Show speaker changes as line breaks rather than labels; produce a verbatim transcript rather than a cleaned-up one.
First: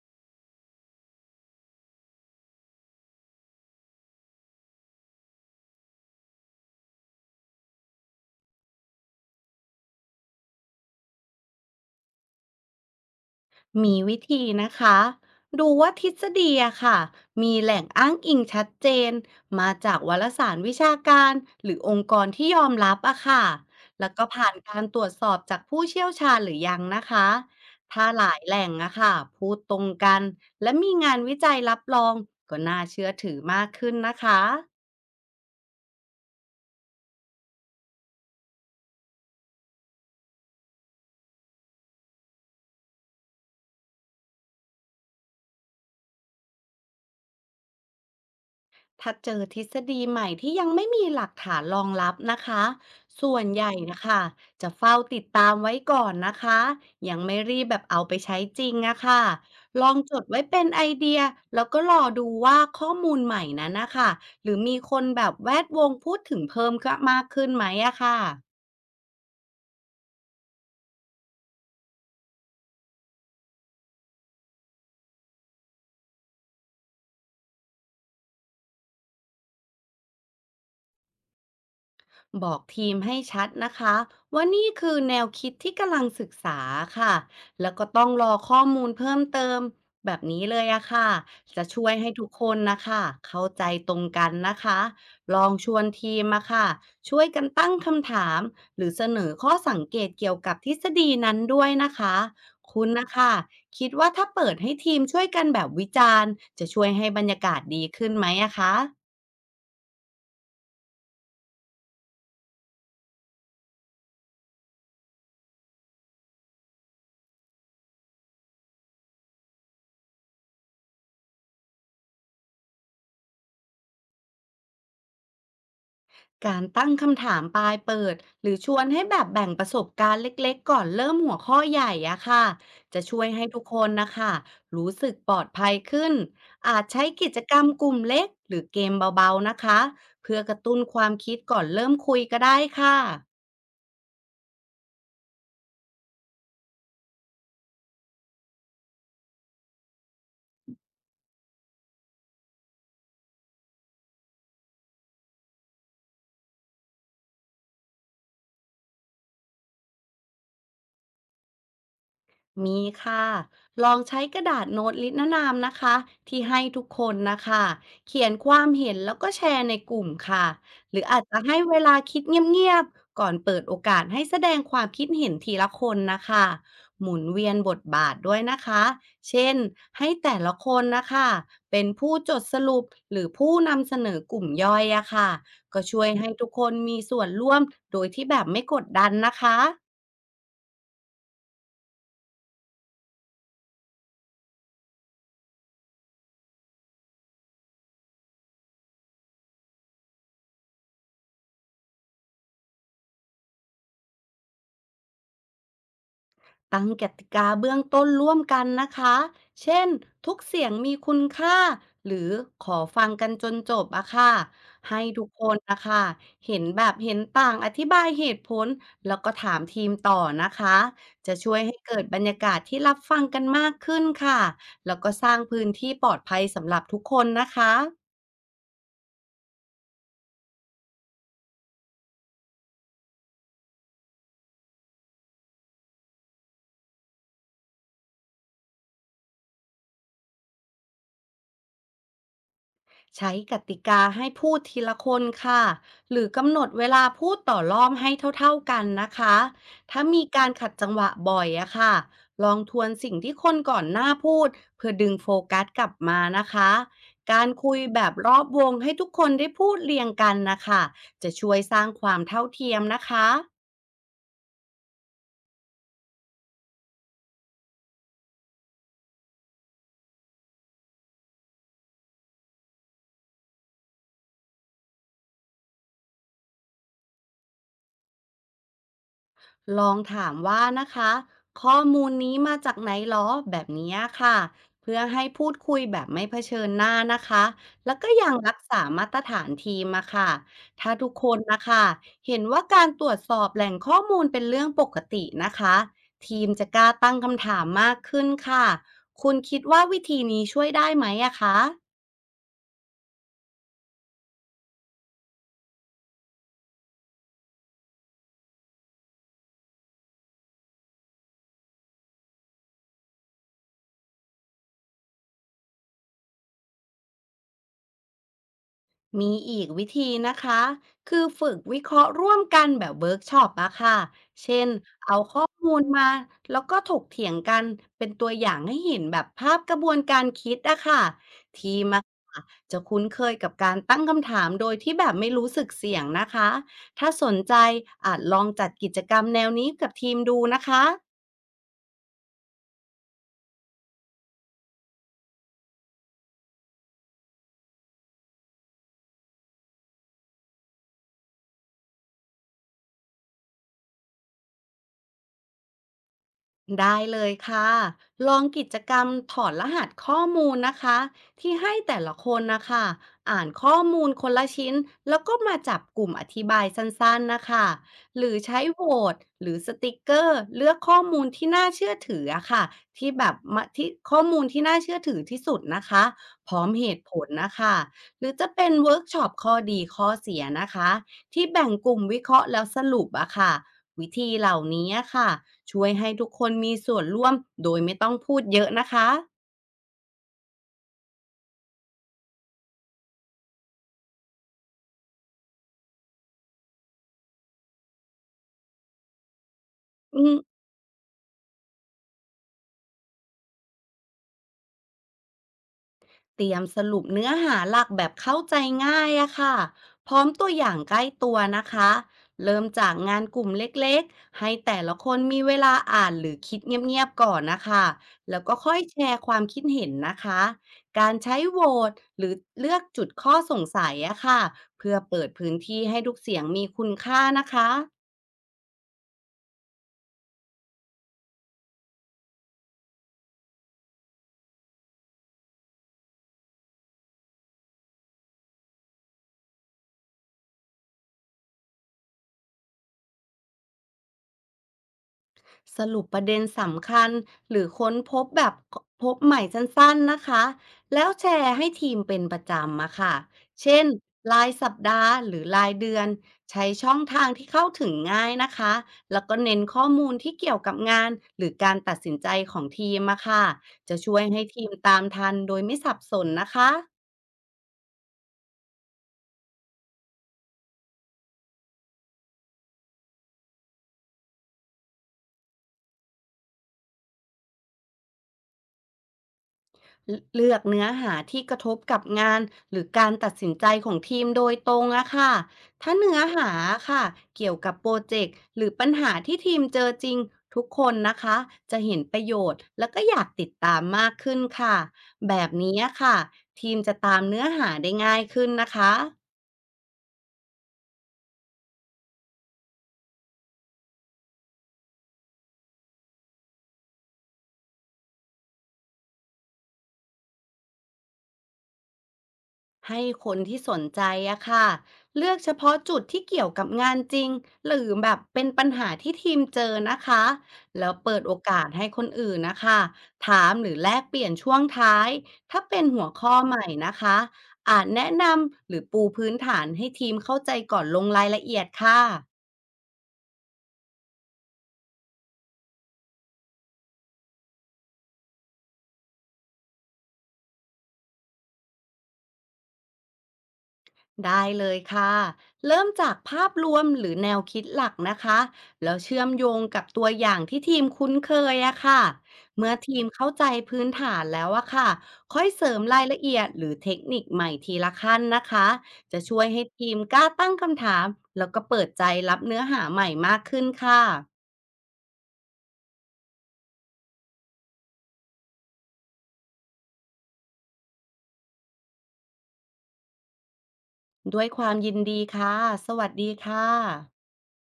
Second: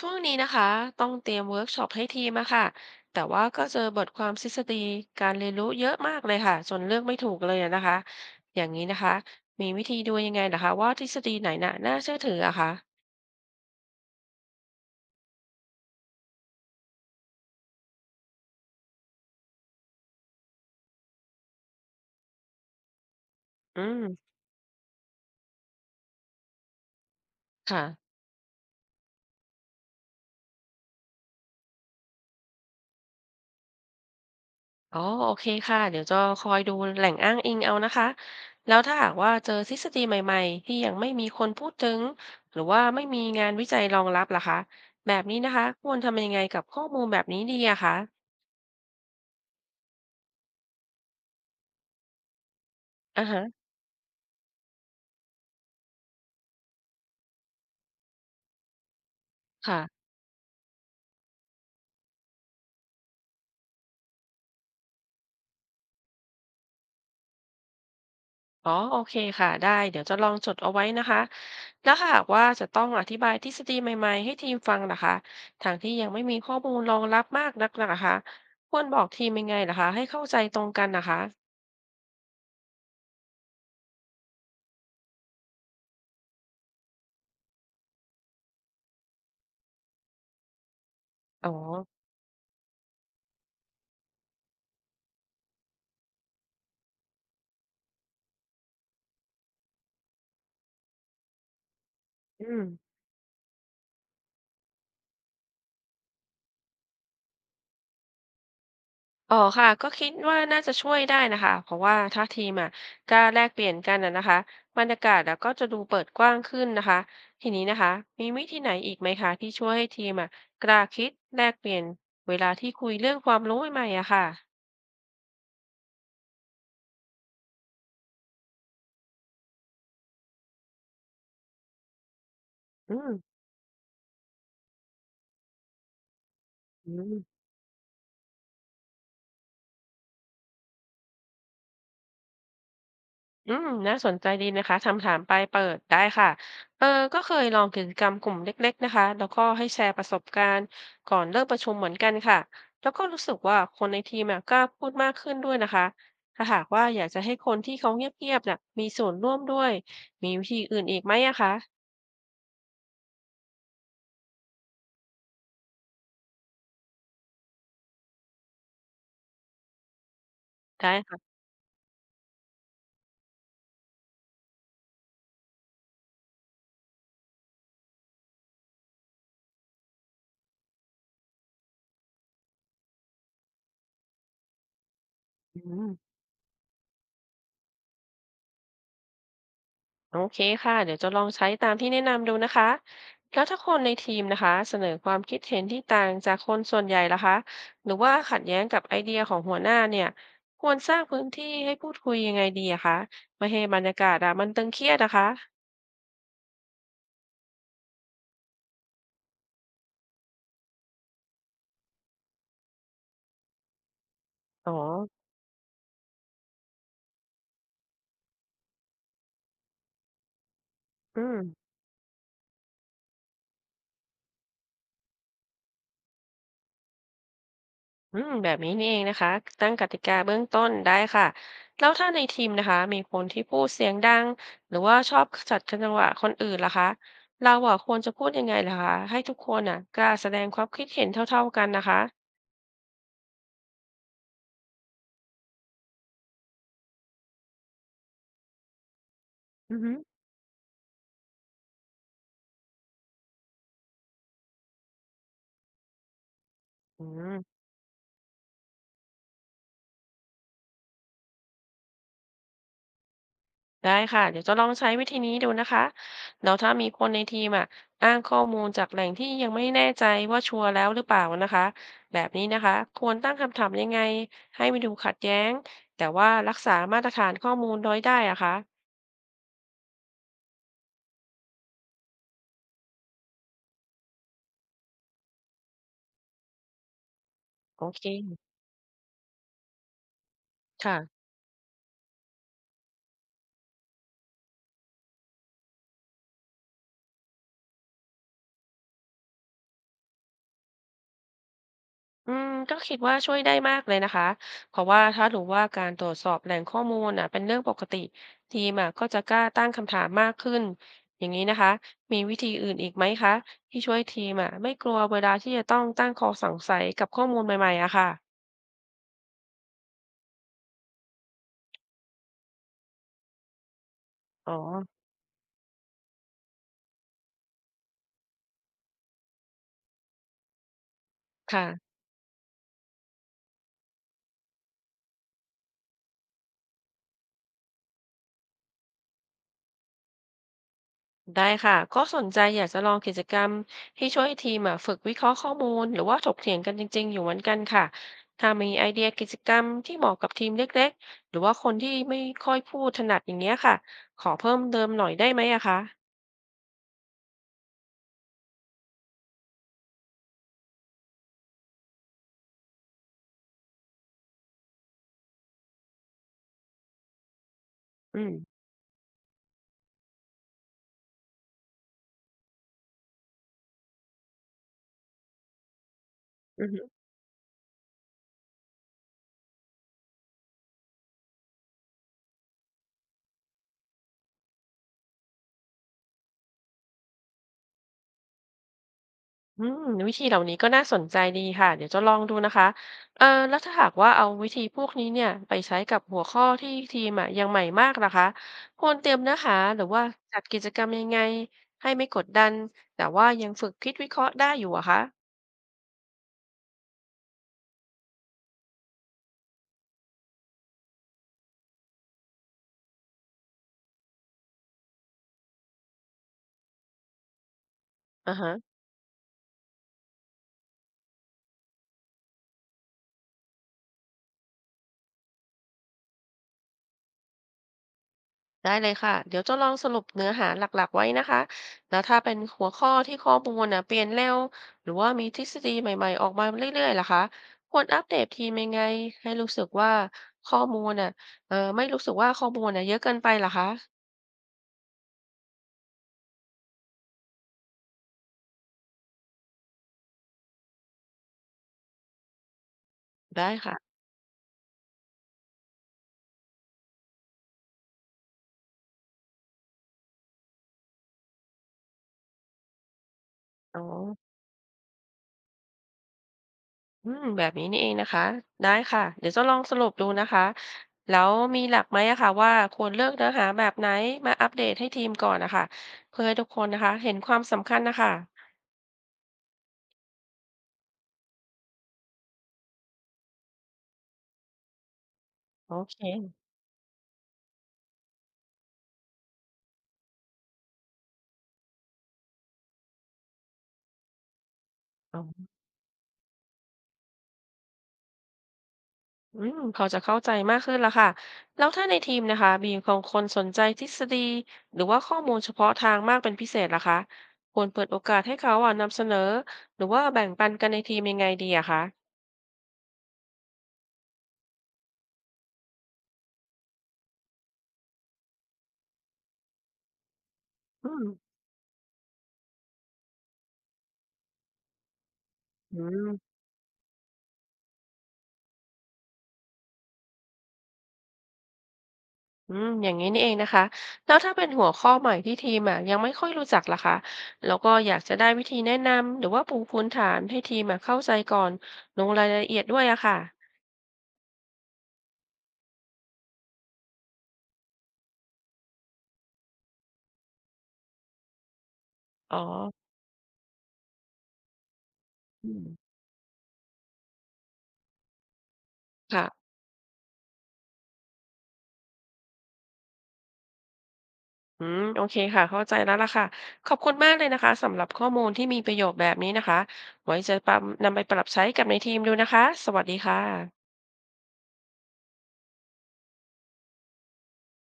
ช่วงนี้นะคะต้องเตรียมเวิร์กช็อปให้ทีมอะค่ะแต่ว่าก็เจอบทความทฤษฎีการเรียนรู้เยอะมากเลยค่ะจนเลือกไม่ถูกเลยอะนะคะอย่างนี้นะคะมีวิธีดูยังไงนะคะว่าทฤษฎีไหนน่ะน่าเชื่อถืออะคะ
มีวิธีนะคะ ดูว่าทฤษฎีอะค่ะ มีแหล่งอ้างอิงชัดเจน มาจากวารสารวิชาการหรือองค์กรที่ยอมรับอะค่ะ
อื
แล้วก็
ม
ผ่านการตรวจสอบจากผู้เชี่ยวชาญหรือยังนะคะ
ค่ะ
ถ้าหลายแหล่งอะค่ะพูดตรงกันและมีงานวิจัยรับรองก็น่าเชื่อถือมากขึ้นนะคะ
อ๋อโอเคค่ะเดี๋ยวจะคอยดูแหล่งอ้างอิงเอานะคะแล้วถ้าหากว่าเจอทฤษฎีใหม่ๆที่ยังไม่มีคนพูดถึงหรือว่าไม่มีงานวิจัยรองรับล่ะคะแบบนี้นะคะควรทำยังไงกับข้อมูลแบบนี้ดีอะคะ
ถ้าเจอทฤษฎีใหม่ที่ยังไม่มีหลักฐานรองรับนะคะ
อ่า
ส่ว
ฮะ
นใหญ่นะคะจะเฝ้าติดตามไว้ก่อนนะคะยังไม่รีบแบบเอาไปใช้จริงอะค่ะ
ค่ะ
ลองจดไว้เป็นไอเดียแล้วก็รอดูว่าข้อมูลใหม่นั้นนะคะหรือมีคนแบบแวดวงพูดถึงเพิ่มก็มากขึ้นไหมอะค่ะ
อ๋อโอเคค่ะได้เดี๋ยวจะลองจดเอาไว้นะคะแล้วหากว่าจะต้องอธิบายทฤษฎีใหม่ๆให้ทีมฟังนะคะทางที่ยังไม่มีข้อมูลรองรับมากนักนะคะควรบอกทีมยังไงล่ะคะให้เข้าใจตรงกันนะคะ
บอกทีมให้ชัดนะคะว่านี่คือแนวคิดที่กำลังศึกษาค่ะแล้วก็ต้องรอข้อมูลเพิ่มเติมแบบนี้เลยอะค่ะ
อ๋อ
จะช่วยให้ทุกคนนะคะเข้าใจตรงกันนะคะลองชวนทีมมาค่ะช่วยกันตั้งคำถามหรือเสนอข้อสังเกตเกี่ยวกับทฤษฎีนั้นด้วยนะคะ
อืม
คุณนะคะคิดว่าถ้าเปิดให้ทีมช่วยกันแบบวิจารณ์จะช่วยให้บรรยากาศดีขึ้นไหมอะคะ
อ๋อค่ะก็คิดว่าน่าจะช่วยได้นะคะเพราะว่าถ้าทีมอ่ะกล้าแลกเปลี่ยนกันนะนะคะบรรยากาศแล้วก็จะดูเปิดกว้างขึ้นนะคะทีนี้นะคะมีวิธีไหนอีกไหมคะที่ช่วยให้ทีมอ่ะกล้าคิดแลกเปลี่ยนเวลาที่คุยเรื่องความรู้ใหม่ๆอะค่ะ
การตั้งคำถามปลายเปิดหรือชวนให้แบบแบ่งประสบการณ์เล็กๆก่อนเริ่มหัวข้อใหญ่อะค่ะ
อื
จะ
ม
ช่วยให้ทุกคนนะคะรู้สึกปลอดภัยขึ้นอาจ
อื
ใช้
ม
กิจกรรมกลุ่มเล็กหรือเกมเบาๆนะคะเพื่อกระตุ้นความคิดก่อนเริ่มคุยก็ได้ค่ะ
อืมน่าสนใจดีนะคะคำถามปลายเปิดได้ค่ะเออก็เคยลองกิจกรรมกลุ่มเล็กๆนะคะ แล้วก็ให้แชร์ประสบการณ์ก่อนเริ่มประชุมเหมือนกันค่ะ แล้วก็รู้สึกว่าคนในทีมอะกล้าพูดมากขึ้นด้วยนะคะ ถ้าหากว่าอยากจะให้คนที่เขาเงียบๆน่ะมีส่วนร่วมด้วย มีวิธีอื่นอีกไหมอะคะ
มีค่ะลองใช้กระดาษโน้ตลิสตรนาำนะคะที่ให้ทุกคนนะคะเขียนความเห็นแล้วก็แชร์ในกลุ่มค่ะ
ได้
หรืออาจ
ค่ะ
จะให้เวลาคิดเงียบๆก่อนเปิดโอกาสให้แสดงความคิดเห็นทีละคนนะคะหมุนเวียนบทบาทด้วยนะคะเช่นให้แต่ละคนนะคะเป็นผู้จดสรุปหรือผู้นำเสนอกลุ่มย่อยอะค่ะ
อื
ก็
ม
ช่วยให้ทุกคนมีส่วนร่วมโดยที่แบบไม่กดดันนะคะ
โอเคค่ะเดี๋ยวจะลองใช้ตามที่แนะนำดูนะคะแล้วถ้าคนในทีมนะคะเสนอความคิดเห็นที่ต่างจากคนส่วนใหญ่ล่ะคะหรือว่าขัดแย้งกับไอเดียของหัวหน้าเนี่ยควรสร้างพื้นที่ให้พูดคุยยังไงดีอะคะไม่ให้บรรยากาศอะมันตึงเครียดนะคะ
ตั้งกติกาเบื้องต้นร่วมกันนะคะ เช่นทุกเสียงมีคุณค่าหรือขอฟังกันจนจบอะค่ะ
อ๋อ
ให้ทุกคนนะคะเห็นแบบเห็นต่างอธิบายเหตุผลแล้วก็ถามทีมต่อนะคะ
อื
จะ
ม
ช่วยให้เกิดบรรยากาศที่รับฟังกันมากขึ้นค่ะแล้วก็สร้างพื้นที่ปลอดภัยสำหรับทุกคนนะคะ
อืมแบบนี้นี่เองนะคะตั้งกติกาเบื้องต้นได้ค่ะแล้วถ้าในทีมนะคะมีคนที่พูดเสียงดังหรือว่าชอบจัดจังหวะคนอื่นล่ะคะเราอ่ะควรจะพูดยังไงล่ะคะให้ทุกคนอ่ะกล้าแสดงความคิดเห็นเท่าๆกันนะคะ
ใช้กติกาให้พูดทีละคนค่ะหรือกำหนดเวลาพูดต่อรอบให้เท่าๆกันนะคะ
อือฮึ
ถ้ามีการขัดจังหวะบ่อยอะค่ะลองทวนสิ่งที่คนก่อนหน้าพูดเพื่อดึงโฟกัสกลับมานะคะ
อื
การ
ม
คุยแบบรอบวงให้ทุกคนได้พูดเรียงกันนะคะจะช่วยสร้างความเท่าเทียมนะคะ
ได้ค่ะเดี๋ยวจะลองใช้วิธีนี้ดูนะคะแล้วถ้ามีคนในทีมอ่ะอ้างข้อมูลจากแหล่งที่ยังไม่แน่ใจว่าชัวร์แล้วหรือเปล่านะคะแบบนี้นะคะควรตั้งคำถามยังไงให้ไม่ดูขัดแย้งแต่ว่ารักษามาตรฐานข้อมูลน้อยได้อะคะ
ลองถามว่านะคะข้อมูลนี้มาจากไหนหรอแบบนี้ค่ะเพื่อให้พูดคุยแบบไม่เผชิญหน้านะคะ
โอ
แล้ว
เค
ก็ยังรักษามาตรฐานทีมอะค่ะถ้าทุก
ค่ะ
คนนะคะเห็นว่าการตรวจสอบแหล่งข้อมูลเป็นเรื่องปกตินะคะทีมจะกล้าตั้งคำถามมากขึ้นค่ะคุณคิดว่าวิธีนี้ช่วยได้ไหมอะคะ
อืมก็คิดว่าช่วยได้มากเลยนะคะเพราะว่าถ้ารู้ว่าการตรวจสอบแหล่งข้อมูลน่ะเป็นเรื่องปกติทีมอ่ะก็จะกล้าตั้งคำถามมากขึ้นอย่างนี้นะคะมีวิธีอื่นอีกไหมคะที่ช่วยทีมอ่ะไม่กลัวเวลาที่จะต้องตั้งข้อสงสัยกับข้อมูลใหม่ๆอะค่ะ
มีอีกวิธีนะคะคือฝึกวิเคราะห์ร่วมกันแบบเวิร์กช็อปอะค่ะ
อ๋อ
เช่นเอาข้อมูลมาแล้วก็ถกเถียงกันเป็นตัวอย่างให้เห็นแบบภาพกระบวนการคิดอะค่ะ
ค่ะ
ทีมอะค่ะจะคุ้นเคยกับการตั้งคำถามโดยที่แบบไม่รู้สึกเสี่ยงนะคะถ้าสนใจอาจลองจัดกิจกรรมแนวนี้กับทีมดูนะคะ
ได้ค่ะก็สนใจอยากจะลองกิจกรรมที่ช่วยทีมอะฝึกวิเคราะห์ข้อมูลหรือว่าถกเถียงกันจริงๆอยู่เหมือนกันค่ะถ้ามีไอเดียกิจกรรมที่เหมาะกับทีมเล็กๆหรือว่าคนที่ไม่ค่อยพูดถนัดอย่างเงี้ยค่ะขอเพิ่มเติมหน่อยได้ไหมอะคะ
ได้เลยค่ะ ลองกิจกรรมถอดรหัสข้อมูลนะคะที่ให้แต่ละคนนะคะอ่านข้อมูลคนละชิ้นแล้วก็มาจับกลุ่มอธิบายสั้นๆนะคะ
อื
ห
ม
รือใช้โหวตหรือสติกเกอร์เลือกข้อมูลที่น่าเชื่อถืออะค่ะที่แบบมาที่ข้อมูลที่น่าเชื่อถือที่สุดนะคะพร้
อื
อมเห
ม
ตุผลนะคะหรือจะเป็นเวิร์กช็อปข้อดีข้อเสียนะคะที่แบ่งกลุ่มวิเคราะห์แล้วสรุปอะค่ะ วิธีเหล่านี้ค่ะช่วยให้ทุกคนมีส่วนร่วมโดยไม่ต้องพูดเยอะนะคะ
อืมวิธีเหล่านี้ก็น่าสนใจดีค่ะเดี๋ยวจะลองดูนะคะเออแล้วถ้าหากว่าเอาวิธีพวกนี้เนี่ยไปใช้กับหัวข้อที่ทีมอ่ะยังใหม่มากนะคะควรเตรียมเนื้อหาหรือว่า
อืม
จัดกิจกรรมยังไงให้ไม่กดดันแต่ว่ายังฝึกคิดวิเคราะห์ได้อยู่อะคะ
เตรียมสรุปเนื้อหาหลักแบบเข้าใจง่ายอะค่ะพร้อมตัวอย่างใกล้ตัวนะคะเริ่มจากงานกลุ่มเล็กๆให้แต่ละคนมีเวลาอ่านหรือคิดเงียบๆก่อนนะคะ
อ่า
แล้ว
ฮะ
ก็ค่อยแชร์ความคิดเห็นนะคะการใช้โหวตหรือเลือกจุดข้อสงสัยอะค่ะเพื่อเปิดพื้นที่ให้ทุกเสียงมีคุณค่านะคะ
ได้เลยค่ะเดี๋ยวจะลองสรุปเนื้อหาหลักๆไว้นะคะแล้วถ้าเป็นหัวข้อที่ข้อมูลนะเปลี่ยนเร็วหรือว่ามีทฤษฎีใหม่ๆออกมาเรื่อยๆล่ะคะควรอัปเดตทีมยังไงให้รู้สึกว่าข้อมูลน่ะเออไม่รู้สึกว่าข้อมูลน่ะเยอะเกินไปล่ะคะ
สรุปประเด็นสำคัญหรือค้นพบแบบพบใหม่สั้นๆนะคะแล้วแชร์ให้ทีมเป็นประจำมาค่ะ
ได้
เช่น
ค่ะ
รายสัปดาห์หรือรายเดือนใช้ช่องทางที่เข้าถึงง่ายนะคะแล้วก็เน้นข้อมูลที่เกี่ยวกับงานหรือการตัดสินใจของทีมมาค่ะ
อ๋อ
จะช่วยให้ทีมตามทันโดยไม่สับสนนะค
อื
ะ
มแบบนี้นี่เองนะคะได้ค่ะเดี๋ยวจะลองสรุปดูนะคะแล้วมีหลักไหมอะคะว่าควรเลือกเนื้อหาแบบไหนมาอัปเดตให้ทีมก่อนนะคะเพื่อให้ทุกคนนะคะเห็นความสำคัญนะคะ
เลเลือกเนื้อหาที่กระทบกับงานหรือการตัดสินใจของทีมโดยตรงอะค่ะ
โอ
ถ้า
เค
เนื้อหาค่ะเกี่ยวกับโปรเจกต์หรือปัญหาที่ทีมเจอจริงทุกคนนะคะจะเห็นประโยชน์แล้วก็อยากติดตามมากขึ้นค่ะ
อ๋
แบ
อ
บนี้ค่ะทีมจะตามเนื้อหาได้ง่ายขึ้นนะคะ
อืมพอจะเข้าใจมากขึ้นแล้วค่ะแล้วถ้าในทีมนะคะมีของคนสนใจทฤษฎีหรือว่าข้อมูลเฉพาะทางมากเป็นพิเศษล่ะคะควรเปิดโอกาสให้เขาอ่ะนำเสนอหรือว่าแบ่งปันกันในทีมยังไงดีอะคะ
ให้คนที่สนใจอะค่ะเลือกเฉพาะจุดที่เกี่ยวกับงานจริงหรือแบบเป็นปัญหาที่ทีมเจอนะคะ
อื
แล้ว
ม
เปิดโอกาสให้คนอื่นนะคะถามหรือแลกเปลี่ยนช่วงท้ายถ้า
อื
เป็นหั
ม
วข้อใหม่นะคะอาจแนะนำหรือปูพื้นฐานให้ทีมเข้าใจก่อนลงรายละเอียดค่ะ
อืมอย่างนี้นี่เองนะคะแล้วถ้าเป็นหัวข้อใหม่ที่ทีมอ่ะยังไม่ค่อยรู้จักล่ะคะแล้วก็อยากจะได้วิธีแนะนำหรือว่าปูพื้นฐานให้ทีมอ่ะเข้าใจก่อนลงรายละเอียดด้วยอะค่ะ
ได้เลยค่ะ เริ่มจากภาพรวมหรือแนวคิดหลักนะคะ แล้วเชื่อมโยงกับตัวอย่างที่ทีมคุ้นเคยอะค่ะ
อ๋อ
เมื่อทีมเข้าใจพื้นฐานแล้วอะค่ะค่อย
อื
เส
ม
ริมรายละเอียดหรือเทคนิคใหม่ทีละขั้นนะคะ จะช่วย
ค่ะ
ให้ทีมกล้าตั้งคำถามแล้วก็เปิดใจรับเนื้อหาใหม่มากขึ้นค่ะ
อืมโอเคค่ะเข้าใจแล้วล่ะค่ะขอบคุณมากเลยนะคะสำหรับข้อมูลที่มีประโยชน์แบบนี้นะคะไว้จะปรับนำไปปรับใช้กับในทีมดูนะคะสวัสดีค่ะ
ด้วยความยินดีค่ะ สวัสดีค่ะ